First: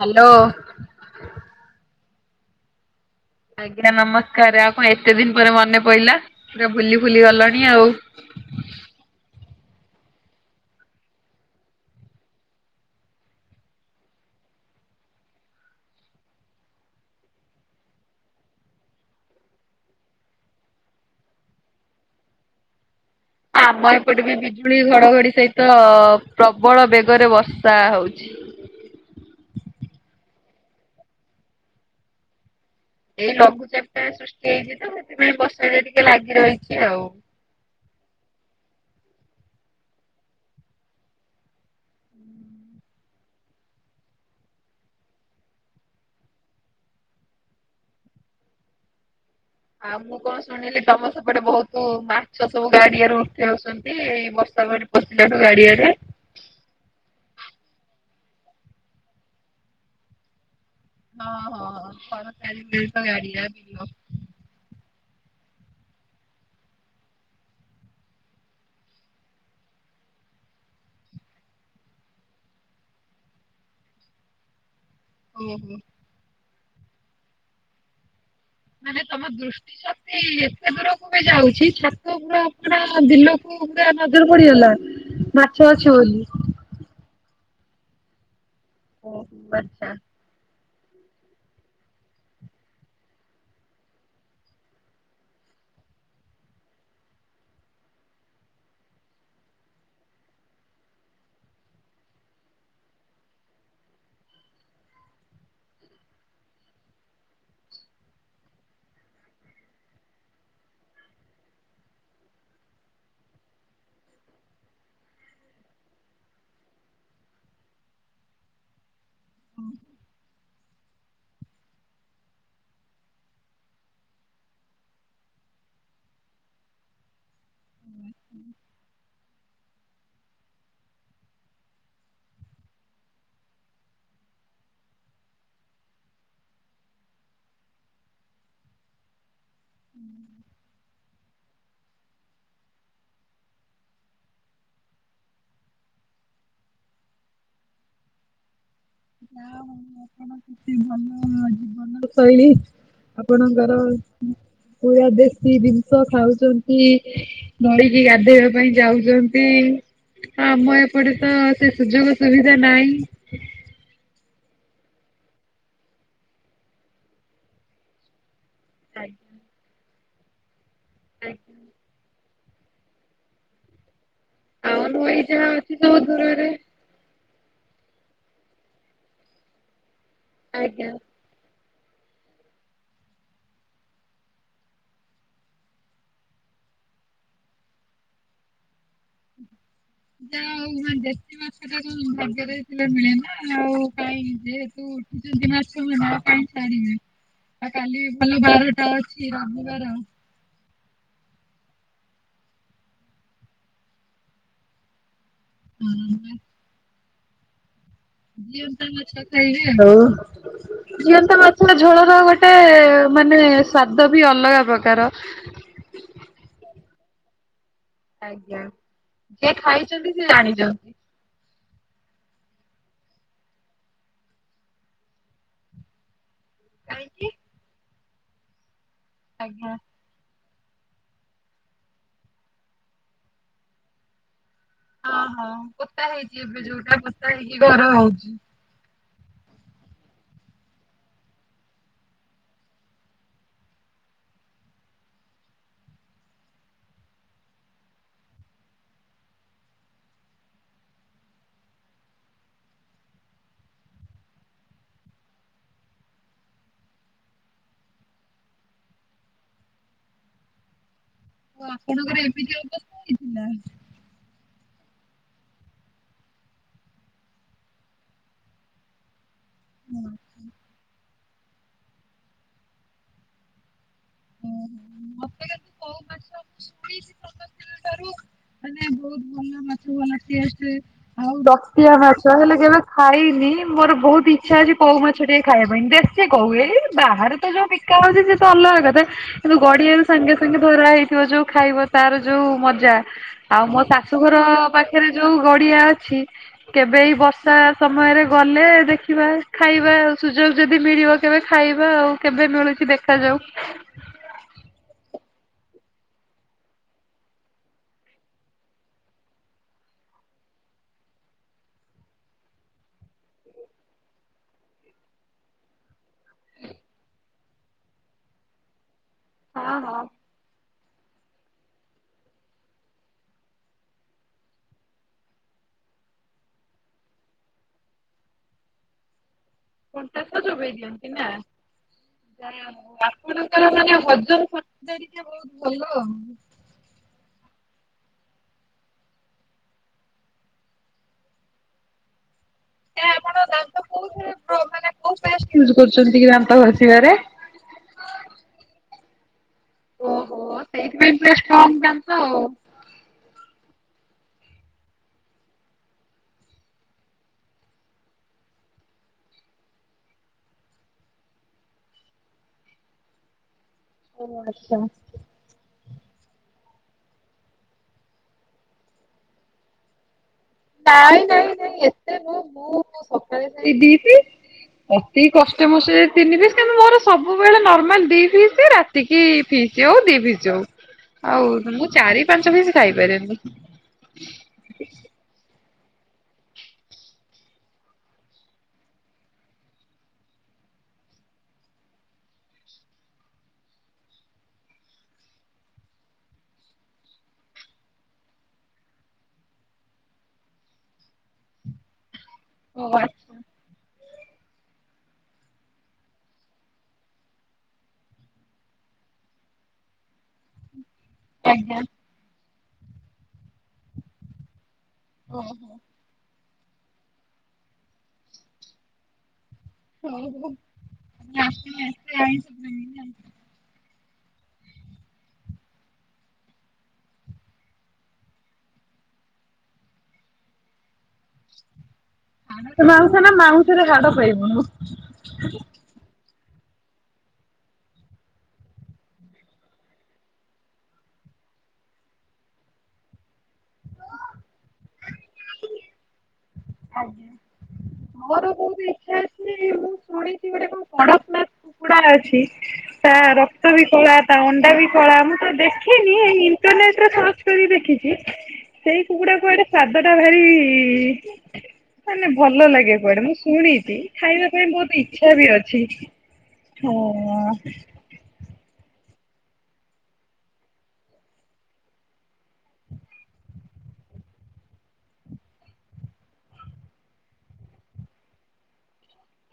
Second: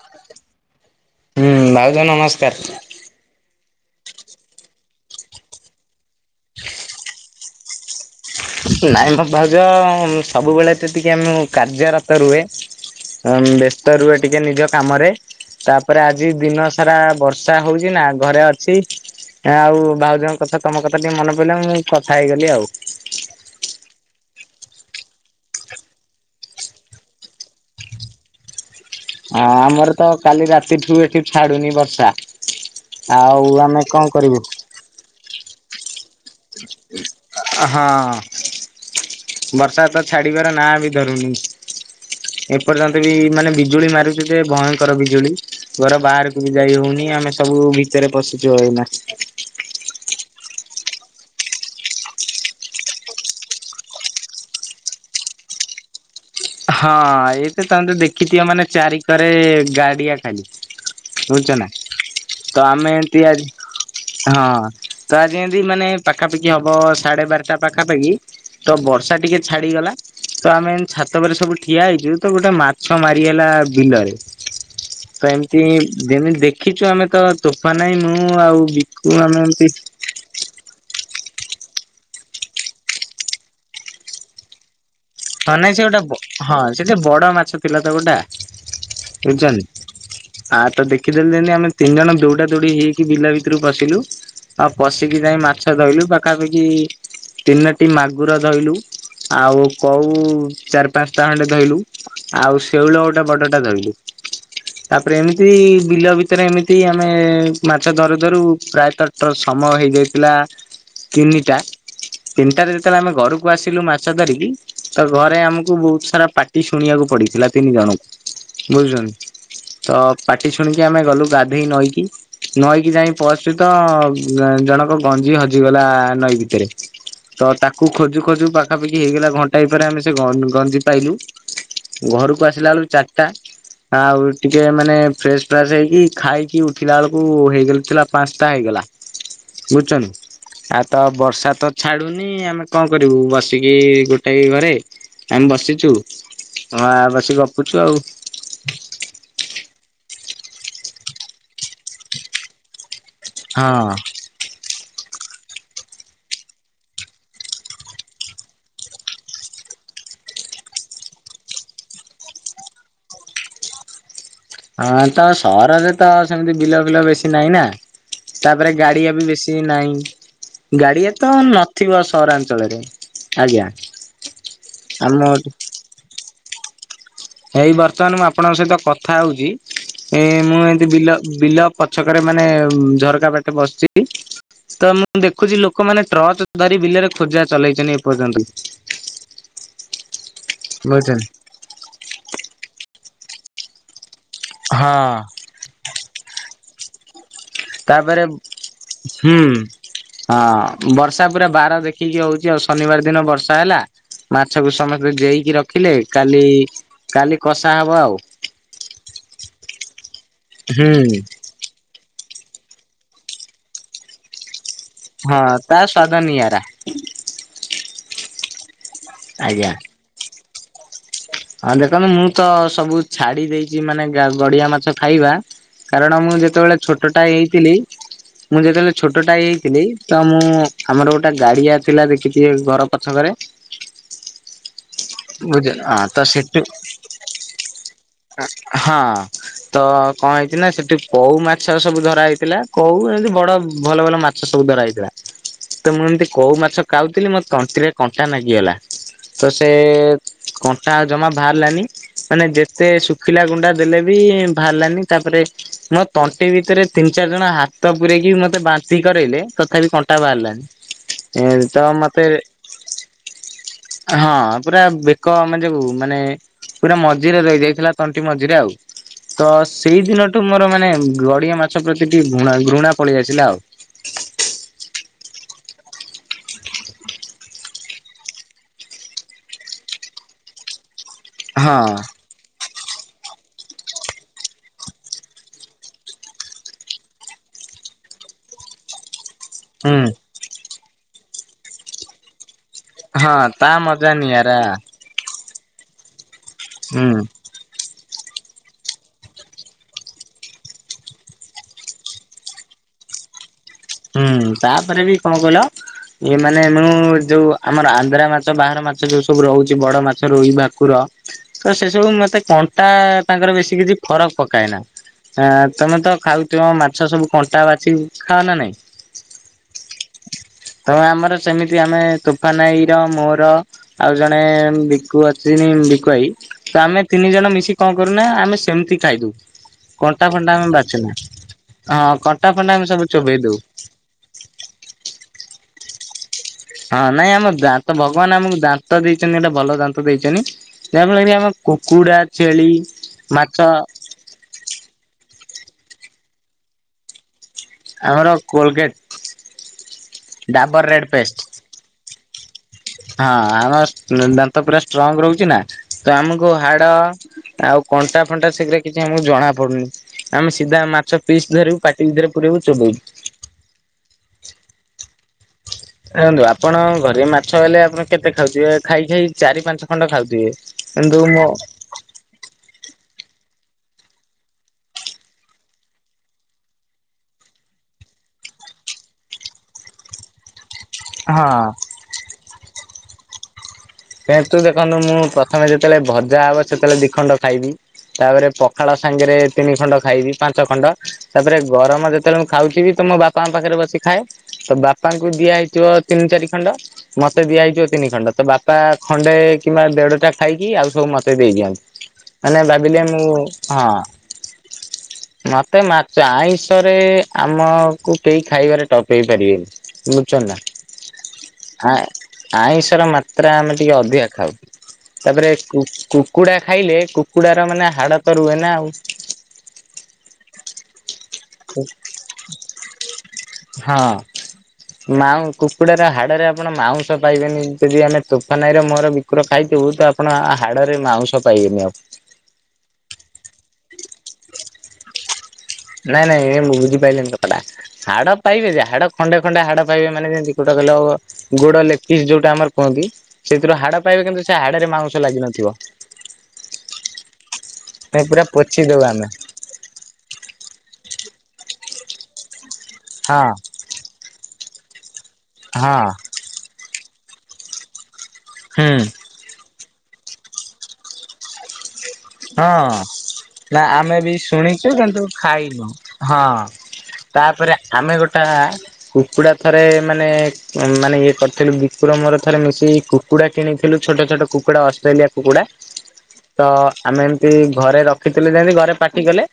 Hello. ହୁଁ ଭାଉଜ ନମସ୍କାରେ। ଆଜ୍ଞା ନମସ୍କାରେ ଆଉ କଣ ଏତେ ଦିନି ପରେ ମନେ ପଇଲା ପୁରା ଭୁଲି ଫୁଲି ଗଲଣି ଆଉ। ନାଇଁ ମ ଭାଉଜ ସବୁବେଳେ ତ ଟିକେ ମୁଁ କାର୍ଯ୍ୟରତ ରୁହେ। ବ୍ୟସ୍ତ ରୁହେ ଟିକେ ନିଜ କାମରେ। ତାପରେ ଆଜି ଦିନ ସାରା ବର୍ଷା ହଉଚି ନା ଘରେ ଅଛି। ଆଉ ଭାଉଜଙ୍କ କଥା ତମ କଥା ଟିକେ ମନେ ପଇଲା ମୁଁ କଥା ହେଇଗଲି ଆଉ। ଆମ ଏପଟେ ବି ବିଜୁଳି ଘଡଘଡି ସହିତ ପ୍ରବଳ ବେଗରେ ବର୍ଷା ହେଉଛି। ହଁ ଆମର ତ କାଲି ରାତିଠୁ ଏଠି ଛାଡୁନି ବର୍ଷା। ଏଇ ଆଉ ଆମେ ଲଘୁଚାପ କଣ ଟା କରିବୁ? ସୃଷ୍ଟି ହେଇଚି ତ ସେଥିପାଇଁ ବର୍ଷା ଟିକେ ଲାଗି ରହିଛି ଆଉ। ହଁ ବର୍ଷା ତ ଛାଡିବାର ନାଁ ବି ଧରୁନି। ଏପର୍ଯ୍ୟନ୍ତ ବି ମାନେ ବିଜୁଳି ମାରୁଛି ଯେ ଭୟଙ୍କର ବିଜୁଳି। ଘର ବାହାରକୁ ବି ଯାଇ ହୋଉନି ଆମେ ସବୁ ଭିତରେ ପସିଚୁ ଏଇନା। ଆଉ ମୁଁ କଣ ଶୁଣିଲି ତମ ସେପଟେ ବହୁତ ମାଛ ସବୁ ଗାଡିଆରୁ ଉଠି ଆଉଛନ୍ତି? ଏଇ ବର୍ଷାପଣି ପସିଲାରୁ ଗାଡିଆରେ। ହଁ ଏଇତ ତମେ ଦେଖିଥିବ ମାନେ ଚାରି କରେ ଗାଡିଆ ଟାଏ। ହଁ ହଁ ହଁ ସରକାରି ବିଲ୍ ତ ଏମତି ଆଜି ଗାଡ଼ିରା ଥିବ। ହଁ ତ ଆଜି ଏମତି ମାନେ ପାଖାପାଖି ହବ ସାଢେ ବାରଟା ପାଖାପାଖି ତ ବର୍ଷା ଟିକେ ଛାଡିଗଲା ତ ଆମେଏମି ଛା ତାପରେ ସବୁ ଠିଆ ହେଇଚୁ ତ ଗୋଟେ ମାଛ ମାରିଗଲା ବିଲରେ ତ ଏମତି ଯେମିତି ଦେଖିଚୁ ଆମେ ତ ତୋଫାନ ଭାଇ, ମୁଁ ଆଉ ବିକୁ ଆମେ ଏମତି ଏଇ ଏତେ ଦୂରକୁ ବି ଯାଉଛି ଛାତ ପୁରା ପୁରା ବିଲକୁ କୁ ପୁରା ନଜର ପଡ଼ିଗଲା? ହଁ ନାଇଁ ସିଏ ଗୋଟା ବ ହଁ ସିଏ ବଡ ମାଛ ଥିଲା ତ ଗୋଟା ଓହୋ ଆଚ୍ଛା। ବୁଝଚନ୍ତି। ଆର ତ ଦେଖିଦେଲୁ ଯେମତି ଆମେ ତିନି ଜଣ ଦୌଡା ଦୌଡି ହେଇକି ବିଲା ଭିତୁରୁକୁ ପଶିଲୁ। ଆଉ ପଶିକି ଯାଇଁ ମାଛ ଧଇଲୁ ପାଖାପାଖି ତିନୋଟି ମାଗୁର ଧଇଲୁ ଆଉ କୋଉ ଚାରି ପାଞ୍ଚଟା ଖଣ୍ଡେ ଧଇଲୁ ଆଉ ଶେଉଳ ଗୋଟେ ବଡଟା ଧଇଲୁ।। ତାପରେ ଏମିତି ବିଲ ଭିତରେ ଏମିତି ଆମେ ମାଛ ଧରୁ ଧରୁ ପ୍ରାୟତ ତ ସମୟ ହେଇଯାଇଥିଲା ତିନିଟା ତିନିଟାରେ ଯେତେବେଳେ ଆମେ ଘରକୁ ଆସିଲୁ ମାଛ ଧରିକି ତ ଘରେ ଆମକୁ ବୋହୁତ ସାରା ପାଟି ଶୁଣିବାକୁ ପଡିଥିଲା ତିନି ଜଣଙ୍କୁ ବୁଝୁଛନ୍ତି ତ ପାଟି ଶୁଣିକି ଆମେ ଗଲୁ ଗାଧେଇ ନଈକି ନଈକି ଯାଇଁ ପହଞ୍ଚିଚୁ ତ ଜଣକ ଗଞ୍ଜି ହଜିଗଲା ନଈ ଭିତରେ। ତ ତାକୁ ଖୋଜୁ ଖୋଜୁ ପାଖାପାଖି ହେଇଗଲା ଘ ତାଇ ପରେ ଆମେ ସେ ଗ ଗଞ୍ଜି ପାଇଲୁ ଘରକୁ ଆସିଲା ବେଳୁ ଚାରଟା। ଆଉ ଟିକେ ମାନେ ଫ୍ରେସ ଫ୍ରାସ୍ ହେଇକି ଖାଇକି ଉଠିଲା ବେଳକୁ ହେଇଯାଇଥିଲି ପାଞ୍ଚଟା ହେଇଗଲା। ବୁଝୁଚନ୍ତି ଆ ତ ବର୍ଷା ତ ଛାଡୁନି ଆମେ କଣ କରିବୁ ବସିକି ଗୋ ଟେ ଘରେ ଆମେ ବସିଚୁ ଆ ବସି ଗପୁଚୁ ଆଉ। ନା ଆପଣ କେତେ ଭଲ ଜୀବନ ଶୈଳୀ। ଆପଣଙ୍କର ହଁ ପୁରା ଦେଶୀ ଜିନଷ ଖାଉଚନ୍ତି। ନଈକି ଗାଧେଇବା ପାଇଁ ଯାଉଚନ୍ତି। ଆମ ଏପଟେ ତ ସେ ସୁଯୋଗ ସୁବିଧା ନାହିଁ। ହଁ ତ ସହରରେ ତ ସେମିତି ବିଲ ଫିଲ ବେଶି ନାହିଁ ନା। ତାପରେ ଗାଡିଆ ବି ବେଶୀ ନାହିଁ ଗାଡିଆ ତ ନଥିବ ସହରାଞ୍ଚଳରେ ଆଜ୍ଞା। ଆଉ ନଈ ଯାହା ଆମ ଅଛି ସବୁ ଦୂରରେ। ଏଇ ବର୍ତ୍ତମାନ ମୁଁ ଆପଣଙ୍କ ସହିତ କଥା ହୋଉଚି ଏଁ ମୁଁ ଏମତି ବିଲ ବିଲ ପଛକରେ ମାନେ ଝରକା ବାଟେ ବସଚି ତ ମୁଁ ଦେଖୁଚି ଲୋକମାନେ ଟ୍ରଚ ଧରି ବିଲରେ ଖୋଜା ଚଲେଇଚନ୍ତି ଏପର୍ଯ୍ୟନ୍ତ ବି। ଯାହୋଉ ମାନେ ବୁଝୁଛନ୍ତି। ଦେଶୀ ମାଛଟା କଣ ଜାଗରେ ଥିଲେ ମିଳେନା ଆଉ କାହିଁକି ଯେହେତୁ ଉଠିଚନ୍ତି ମାଛ [unintelligible] କାହିଁକି ତାଡିବେ। ଆ କାଲି ତାପରେ ଭଲ ବାରଟା ଅଛି ହୁଁ ରବିବାର। ହଁ ବର୍ଷା ପୁରା ବାର ଦେଖିକି ହୋଉଚି ଆଉ ଶନିବାର ଦିନ ବର୍ଷା ହେଲା ମାଛକୁ ସମସ୍ତେ ଜେଇକି ରଖିଲେ କାଲି କାଲି କଷା ହବ ଆଉ।। ଜିଅନ୍ତା ମାଛ ଖାଇବେ ହୋଉ ହୁଁ ଜିଅନ୍ତା ମା କୁଡା ଝୋଳର ଗୋଟେ ମାନେ ସ୍ଵାଦ ବି ଅଲଗା ପ୍ର ହଁ ତା ସ୍ଵାଦ ନିଆରା। ଆଜ୍ଞା ଯିଏ ଖାଇଚନ୍ତି ସିଏ ଜାଣିଚନ୍ତି। ଆଉ ଦେଖନ୍ତୁ ମୁଁ ତ ସବୁ ଛାଡି ଦେଇଚି ମାନେ ଗା ଗଡିଆ ମାଛ ଖାଇବା କାରଣ ମୁଁ ଯେ ଯେତେବେଳେ ଛୋଟଟା ହେଇଥିଲି ମୁଁ ଯେତେବେଳେ ଛୋଟଟା ହେଇଥିଲି ତ ମୁଁ ଆମର ଗୋଟେ ଗାଡିଆ ଥିଲା ଦେଖିଥିବେ ଘର ପଛକରେ ଅହଁ ବୁଝି ହଁ ପୋତା ତ ହେଇଚି ଏବେ ସେଠୁ ଯୋଉଟା ପୋତା ହେଇକି ଘର ହୋଉଚି। ହଁ। ତ କଣ ହେଇଛି ନା ସେଠି କଉ ମାଛ ସବୁ ଧରା ହେଇଥିଲା କଉ ଏମିତି ବଡ ଭଲ ଭଲ ମାଛ ସବୁ ଧରାହେଇଥିଲା ତ ମୁଁ ଏମିତି କୋଉ ମାଛ ଖାଉଥିଲି ମୋ ତଣ୍ଟିରେ କଣ୍ଟା ମାଗିଗଲା ତ ସେ କଣ୍ଟା ଜମା ବାହାରିଲାନି ମାନେ ଯେତେ ଶୁଖିଲା ଗୁଣ୍ଡା ଦେଲେ ବି ବାହାରିଲାନି ତାପରେ ମୋ ତଣ୍ଟି ଭିତରେ ତିନି ଚାରି ଜଣ ହାତ ପୁରେଇକି ମତେ ବାନ୍ତି କରେଇଲେ ତଥାପି କଣ୍ଟା ବାହାରିଲାନି। ଏ ଓ ତ ମତେ ଆପଣଙ୍କର ଏମିତି ଅବସ୍ଥା ହେଇଥିଲା? ହଁ ପୁରା ବେକ ମାନେ ମାନେ ପୁରା ମଝିରେ ରହିଯାଇଥିଲା ତଣ୍ଟି ମଝିରେ ଆଉ ତ ସେଇ ଦିନ ତ ମୋର ମାନେ ଗଡିଆ ମାଛ ପ୍ରତି ଟିକେ ଘୃଣା ଘୃଣା ପଳେଇ ଆସିଲା ଆଉ। ହୁଁ ହୁଁ ମତେ କଉ ମାଛ [unintelligible] ମାନେ ବହୁତ ଭଲ ମାଛ ଭଲ ଟେଷ୍ଟ ଆଉ ହଁ [unintelligible] କଉ ହେଲେ କେବେ ଖାଇନି ମୋର ବହୁତ ଇଚ୍ଛା ଅଛି କଉ ମାଛ ଟିକେ ଖାଇବା ପାଇଁ ଦେଶୀ କଉ ଏଇ ବାହାରେ ଯୋଉ ବିକା ହଉଚି ସେ ତ ଅଲଗା କଥା। କିନ୍ତୁ ହୁଁ ଗଡିଆରେ ସାଙ୍ଗେ ସାଙ୍ଗେ ଧରା ହେଇଥିବ ଯୋଉ ଖାଇବ ତାର ଯୋଉ ମ ଜା ହଁ ଆଉ ତା ମୋ ମଜା ଶାଶୁଘର ନିଆରା ପାଖରେ ଯୋଉ ଗଡିଆ ଅଛି କେବେ ଏଇ ହୁଁ। ବଷ ବର୍ଷା ସମୟରେ ଗଲେ ଦେଖିବା ଖାଇବା ଆଉ ସୁଯୋଗ ଯଦି ମିଳିବ କେବେ ଖାଇବା ଆଉ। କେବେ ମିଳୁଛି ଦେଖାଯାଉ। ହୁଁ ତାପରେ ବି କଣ କହିଲ? ଏ ମାନେ ମୁଁ ଯୋଉ ଆମର ଆନ୍ଧ୍ରା ମାଛ ବାହାର ମାଛ ଯୋଉ ସବୁ ରହୁଚି ବଡ ମାଛ ରୋହି, ଭାକୁର ତ ସେ ସବୁ ମତେ କଣ୍ଟା ତାଙ୍କର ବେଶୀ କିଛି ଫରକ୍ ପକାଏ ନା। ହଁ ତମେ ତ ଖାଉଥିବ ମାଛ ସବୁ କଣ୍ଟା ବାଛିକି ଖାଅ ନା ନାଇଁ? ହଁ ହଁ। ତ ଆମର ସେମିତି ଆମେ ତୋଫାନ ଆଈ ର ମୋର ଆଉ ଜଣେ ବିକୁ ଅଛିନି ବିକୁଆଇ ତ ଆମେ ତିନି ଜଣ ମିଶିକି କଣ କରୁନା ଆମେ ସେମିତି ଖାଇଦଉ। କଣ୍ଟା କଣ୍ଟାସହ ଫଣ୍ଟା ଆମେ ଚୋବେଇ ବାଛୁନା ଦିଅନ୍ତି ନା ହଁ କଣ୍ଟା ନାଇଁ ଫଣ୍ଟା ଆମେ ସବୁ ଆପ ଚୋବେଇ ଦଉ ଆପଣଙ୍କର ମାନେ ହଜମ ଶକ୍ ଦାନ୍ତ ହେରିକା ବହୁତ ଭଲ ଆଉ। ହଁ ନାଇଁ ଆମ ଦାନ୍ତ ଭଗବାନ ଆମକୁ ଦାନ୍ତ ଦେଇଚନି ଏଟେ ଭଲ ଦାନ୍ତ ଦେଇଚନି। ସେଇଆ ପା ମୁଁ କହିନି ଆମେ କୁକୁଡା, ଛେଳି, ମାଛ। ଆପଣ ମାନେ କୋଉ ପେଷ୍ଟ୍ ୟୁଜ୍ କରୁଚନ୍ତି କି ଦାନ୍ତ ଘସିବାରେ? ଆମର କୋଲଗେଟ୍। ଓହୋ ଡାବର ରେଡ୍ ସେଇଥିପାଇଁ ପୁରା ପେଷ୍ଟ ଷ୍ଟ୍ରଙ୍ଗ ଦାନ୍ତ ଆଉ। ହଁ ଆମ ଦାନ୍ତ ପୁରା ଷ୍ଟ୍ରଙ୍ଗ ରହୁଚି ନା ତ ଆମକୁ ହାଡ ଆଉ କଣ୍ଟା ଫଣ୍ଟା ସେଗୁଡା କିଛି ଆମକୁ ଜଣା ପଡୁନି। ଆମେ ସିଧା ମାଛ ପିସ୍ ଧରିବୁ ପାଟି ଭିତରେ ପୁରେଇବୁ ଚୋବେଇବୁ। ଓ ଆଚ୍ଛା। ଦେଖନ୍ତୁ ଆପଣଙ୍କ ଘରେ ମାଛ ହେଲେ ଆପଣ କେତେ ଖାଉଥିବେ ଖାଇ ଖାଇ ଚାରି ପାଞ୍ଚ ଖଣ୍ଡ ଖାଉଥିବେ। ନାଇଁ କିନ୍ତୁ ମୋ ନାଇଁ ନାଇଁ ଏତେ ନୁହୁ ମୁଁ ସକାଳେ [inaudible] ଦିଟି ଅତି କଷ୍ଟ ମୋ ସେ ତିନି ପିସ୍ କିନ୍ତୁ ମୋର ସବୁବେଳେ ନର୍ମାଲ ଦି ପିସ୍ ରା ଏତିକି ଫିସ୍ ଆଉ ଦି ଫିସ୍ ହଉ ହଁ ଆଉ ମୁଁ ଚାରି ପାଞ୍ଚ ପିସ୍ ଖାଇପାରେନି। [unintelligible] ଦେଖନ୍ତୁ ମୁଁ ପ୍ରଥମେ ଯେତେବେଳେ ଭଜା ହବ ସେତେବେଳେ ଦିଖଣ୍ଡ ଖାଇବି। ତାପରେ ପଖାଳ ସାଙ୍ଗେରେ ତିନି ଖଣ୍ଡ ଖାଇବି ପାଞ୍ଚ ଖଣ୍ଡ ତାପରେ ଗରମ ଯେତେବେଳେ ମୁଁ ଖାଉଥିବି ତ ମ ବା ଙ୍କା ପାଖରେ ବସି ଖାଏ। ତ ବାପାଙ୍କୁ ଦିଆହେଇଥିବ ତିନି ଚାରି ଖଣ୍ଡ ମତେ ଦିଆହେଇଥିବ ତିନି ଖଣ୍ଡ ତ ବା ବା ଖଣ୍ଡେ କିମ୍ବା ଦେଡ ଟା ଖାଇକି ଆଉ ସବୁ ମତେ ଦେଇ ଦିଅନ୍ତି। ମାନେ ଓ ଭାବିଲେ ଆ ମୁଁ ହଁ। [inaudible] ମତେ ମାଛ ଆଇଁଷ ରେ ଆମକୁ କେହି ଖାଇବାରେ ଟପ ହେଇ ପାରିବେନି। ବୁଝୁଛ ନା ଆଁ ଆଇଁଷର ମାତ୍ରା ଆମେ ଟିକେ ଅଧିକା ଖାଉ। ତାପରେ କୁକ୍ କୁକୁଡା ଖାଇଲେ କୁକୁଡାର ମାନେ ହାଡ ତ ରୁହେ ନା ଆଉ। [unintelligible] ହଁ। ମାଉ କୁକୁଡାର ହାଡରେ ଆପଣ ମାଉଁସ ପାଇବେନି। ଯଦି ଆମେ ତୋଫାନ ଭାଇର ମୋର ବିକୁର ଖାଇଥିବୁ, ତ ଆପଣ ହାଡ଼ ରେ ମାଉଁସ ପାଇବେନି ଆଉ। ମାଉଁସ ନା ମାଉଁସରେ ହାଡ ପାଇବୁନୁ। ନାଇଁ ନାଇଁ ଏ ମୁଁ ବୁଝି ପାଇଲେଣି କଥାଟା। ହାଡ ପାଇବେ ଯେ ହାଡ ଖଣ୍ଡେ ଖଣ୍ଡେ ହାଡ ପାଇବେ ମାନେ ଯେମିତି କୋଉଟା କହିଲ। ଗୋଡ ଲେଗ୍ ଫିସ୍ ଯୋଉଟା ଆମର କୁହନ୍ତି। ସେଥିରୁ ହାଡ଼ ପାଇବେ କିନ୍ତୁ ସେ ହାଡ ରେ ମାଉସ ଲାଗିିନଥିବ। ଆଜ୍ଞା। ନାଇ ପୁରା ପୋଛିଦୋଉ ଆମେ। ମୁଁ ଶୁଣିଛି ଗୋଟେ କଣ କଡ଼କନାଥ କୁକୁଡା ଅଛି। ତା ହଁ ରକ୍ତ ବି କଳା, ତା ଅଣ୍ଡା ବି କଳା। ମୁଁ ତ ହଁ ଦେଖିନି ଇଣ୍ଟରନେଟ୍ ରେ ସର୍ଚ୍ଚ କରି ଦେଖିଛି। ହଁ ସେଇ କୁକୁଡାକୁ କୁଆଡେ ସ୍ଵାଦ ଟା ଭାରି ମାନେ ଭଲ ଲାଗେ କୁଆଡେ ମୁଁ ନା ଶୁଣଛି ଆମେ ବି ଖାଇବା ପାଇଁ ଶୁଣିଛୁ ବହୁତ କିନ୍ତୁ ଇଚ୍ଛା ବି ଅଛି। ଖାଇନୁ ହଁ। ଓ ତାପରେ ଆମେ ଗୋଟା କୁକୁଡ଼ା ଥରେ ମାନେ ମାନେ ଇଏ କରିଥିଲୁ। ବିକୁର ମୋର ଥରେ ମିଶିକି କୁକୁଡ଼ା କିଣିଥିଲୁ ଛୋଟ ଛୋଟ କୁକୁଡ଼ା ଅଷ୍ଟ୍ରେଲିଆ କୁକୁଡ଼ା ତ ଆମେ ଏମତି ଘରେ ରଖିଥିଲୁ ଯେମିତି ଘରେ ପାଟି କଲେ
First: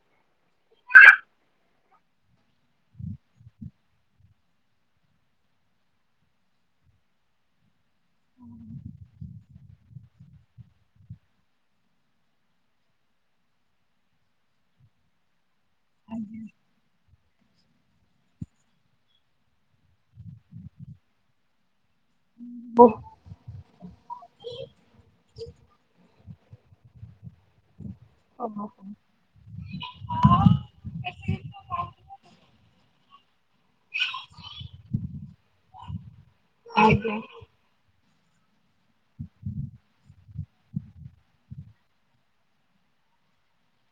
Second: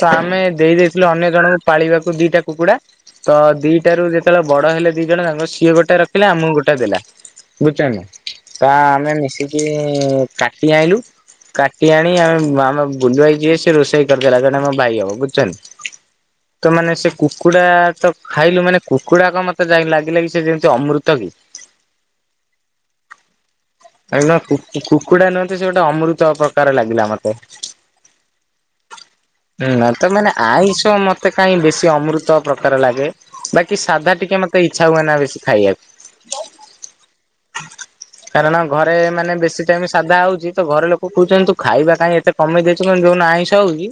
ତ ଆମେ ଦେଇ ଦେଇଥିଲୁ ଅନ୍ୟ ଜଣଙ୍କୁ ପାଳିବାକୁ ଦିଟା କୁକୁଡା। ତ ଦିଟାରୁ ଯେତେବେଳେ ବଡ ହେଲେ ଦି ଜଣ ତାଙ୍କ ସିଏ ଗୋଟେ ରଖିଲେ ଆମକୁ ଗୋଟେ ଦେଲା। ବୁଝୁଚ ନା ତା ଆମେ ମିଶିକି କାଟି ଆଇଲୁ। କାଟି ଆଣି ଆମେ ଆମ ବୁଲୁ ଭାଇ ଯିଏ ସେ ରୋଷେଇ କରିଦେଲା। ଜଣେ ଆମ ଭାଇ ହବ ବୁଝୁଛ ନା? ତମାନେ ସେ କୁକୁଡା ତ ଖାଇଲୁ ମାନେ କୁକୁଡା କ ମତେ ଯାଇ ଲାଗିଲାଗି ସେ ଯେମିତି ଅମୃତ କି? [unintelligible] ଆ କୁ କୁକୁଡା ନୁହନ୍ତି ସେ ଗୋଟେ ଅମୃତ କ୍ରର ଲାଗିଲା ମତେ। ତ ମାନେ ଆଇଁଷ ମତେ କାହିଁ ବେଶୀ ଅମୃତ ପ୍ରକାର ଲାଗେ। ବାକି ସାଧା ଟିକେ ମତେ ଇଚ୍ଛା ହୁଏ ନା ବେଶୀ ଖାଇବାକୁ। ଆଜ୍ଞା। କାରଣ ଘରେ ମାନେ ବେଶୀ ଟାଇମ ସାଧା ହଉଛି ତ ଘରେ ଲୋ ଦେଖୁଛନ୍ତି ତୁ ଖାଇବା କାହିଁ ଏତେ କମେଇ ଦେଇଛୁ କିନ୍ତୁ ଯୋଉ ଦିନ ଆଇଁସ ହଉଛି,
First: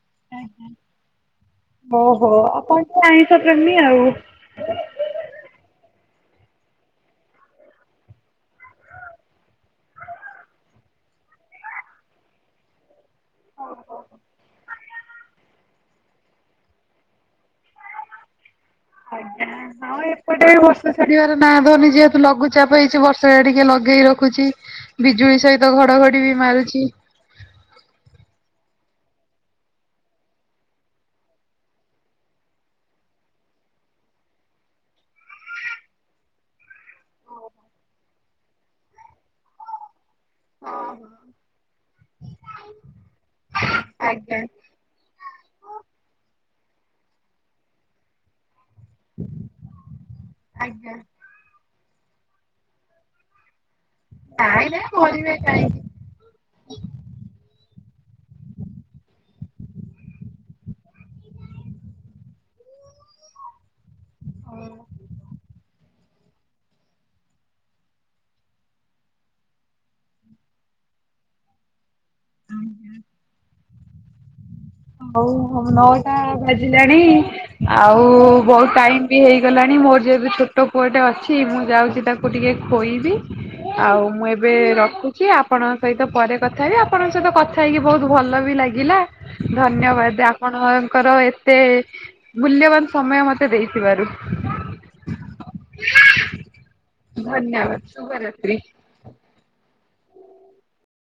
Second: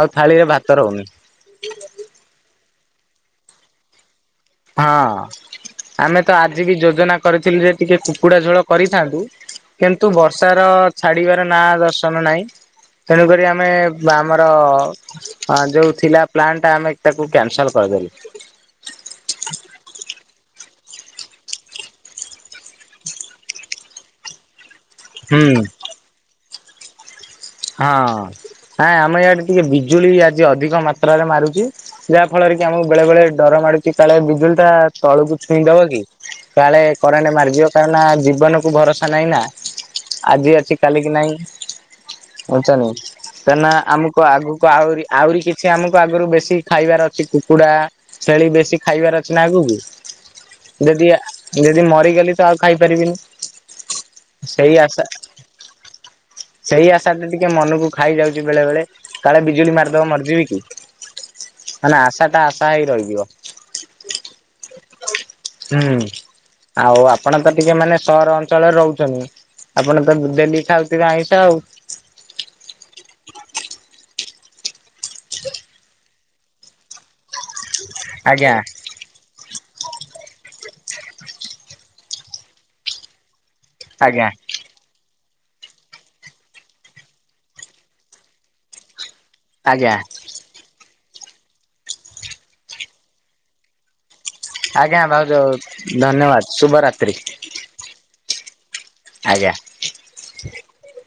ଆଉ ଥାଳିରେ ଭାତ ରହୁନି। ଓହୋ ଆପଣ ଟିକେ ଆଇଁଷ ପ୍ରେମୀ ଆଉ। ହଁ, ଆମେ ତ ଆଜି ବି ଯୋଜନା କରିଥିଲୁ ଯେ ଟିକେ କୁକୁଡ଼ା ଝୋଳ କରିଥାନ୍ତୁ। କିନ୍ତୁ ବର୍ଷାର ଛାଡିବାର ନାଁ ଦର୍ଶନ ନାହିଁ। ତେଣୁକରି ଆମେ ବା ଆମର ହଁ, ଯୋଉ ଥିଲା ପ୍ଲାନ୍ ଟା ଆମେ ତାକୁ କ୍ୟାନସଲ କରିଦେଲୁ। ଆଜ୍ଞା, ହଁ ଏପଟେ ବି ବର୍ଷା ଛାଡ଼ିବାର ନା ଦଉନି ଯେହେତୁ ଲଘୁଚାପ ହେଇଛି ବର୍ଷା ଟିକେ ଲଗେଇ ରଖୁଛି ବିଜୁଳି ହୁଁ। ସହିତ ଘଡଘଡି ବି ମାରୁଛି। ହଁ ଆଁ ଆମ ଇଆଡେ ଟିକେ ବିଜୁଳି ଆଜି ଅଧିକ ମାତ୍ରାରେ ମାରୁଛି। ଯାହା ଫଳରେ କି ଆମକୁ ବେଳେ ବେଳେ ଡର ମାଡୁଛି। କାଳେ ବିଜୁଳି ଟା ତଳକୁ ଛୁଇଁ ଦବ କି? କାଳେ କରେଣ୍ଟ ମାରିଯିବ କାହିଁକ ନା ଜୀବନକୁୁ ଭରସା ନାହିଁ ନା ଆଜି ଅଛି କାଲ କି ନାଇଁ ବୁଝୁଛନ୍ତି କାହିଁନା ଆମକୁ ଆଗକୁ ଆହୁରି ଆହୁରି କିଛି ଆମକୁ ଆଗରୁ ବେଶୀ ଖାଇବାର ଅଛି କୁକୁଡା ଛେଳି ବେଶୀ ଖାଇବାର ଅଛି ନା ଆଗକୁ ଯଦି ଯଦି ମରିଗଲି ତ ଆଉ ଖାଇପାରିବିନି। ନାଇଁ ସେଇ ରେ ଆଶା ମରିବେ କାହିଁକି। ସେଇ ଆଶା ଟେ ଟିକେ ମନକୁ ଖାଇ ଯାଉଛି ବେଳେ ବେଳେ କାଳେ ବିଜୁଳି ମାରିଦବ ମରିଯିବି କି। ମାନେ ଆଶା ଟା ଆଶା ହେଇ ରହିଯିବ ହୁଁ ଆଉ ଆପଣ ତ ଟିକେ ମାନେ ସହର ଅଞ୍ଚଳରେ ରହୁଛନ୍ତି ଆପଣ ତ ଡେଲି ଖାଉଥିବେ ଆଇଁଷ [unintelligible] ହଉ ହଉ ନଅଟା ବାଜିଲାଣି ଆଉ ଆଜ୍ଞା ବହୁତ ଟାଇମ ବି ହେଇଗଲାଣି ମୋର ଯେବେ ଛୋଟ ପୁଅଟେ ଅଛି ମୁଁ ଯାଉଛି ତାକୁ ଟିକେ ଖୋଇବି ଆଉ ଆଜ୍ଞା ମୁଁ ଏବେ ଏବେ ରଖୁଛି ଆପଣଙ୍କ ସହିତ ପରେ କଥା ହେବି ଆପଣଙ୍କ ସହିତ କଥା ହେଇକି ବହୁତ ଭଲ ବି ଲାଗିଲା। ଆଜ୍ଞା ଧନ୍ୟବାଦ ଆପଣଙ୍କର ଏତେ ମୂଲ୍ୟବାନ ସମୟ ମତେ ଦେଇଥିବାରୁ। ଆଜ୍ଞା ଭାଉଛ ଧନ୍ୟବାଦ ଶୁଭରାତ୍ରି। ଧନ୍ୟବାଦ ଶୁଭରାତ୍ରି। ଆଜ୍ଞା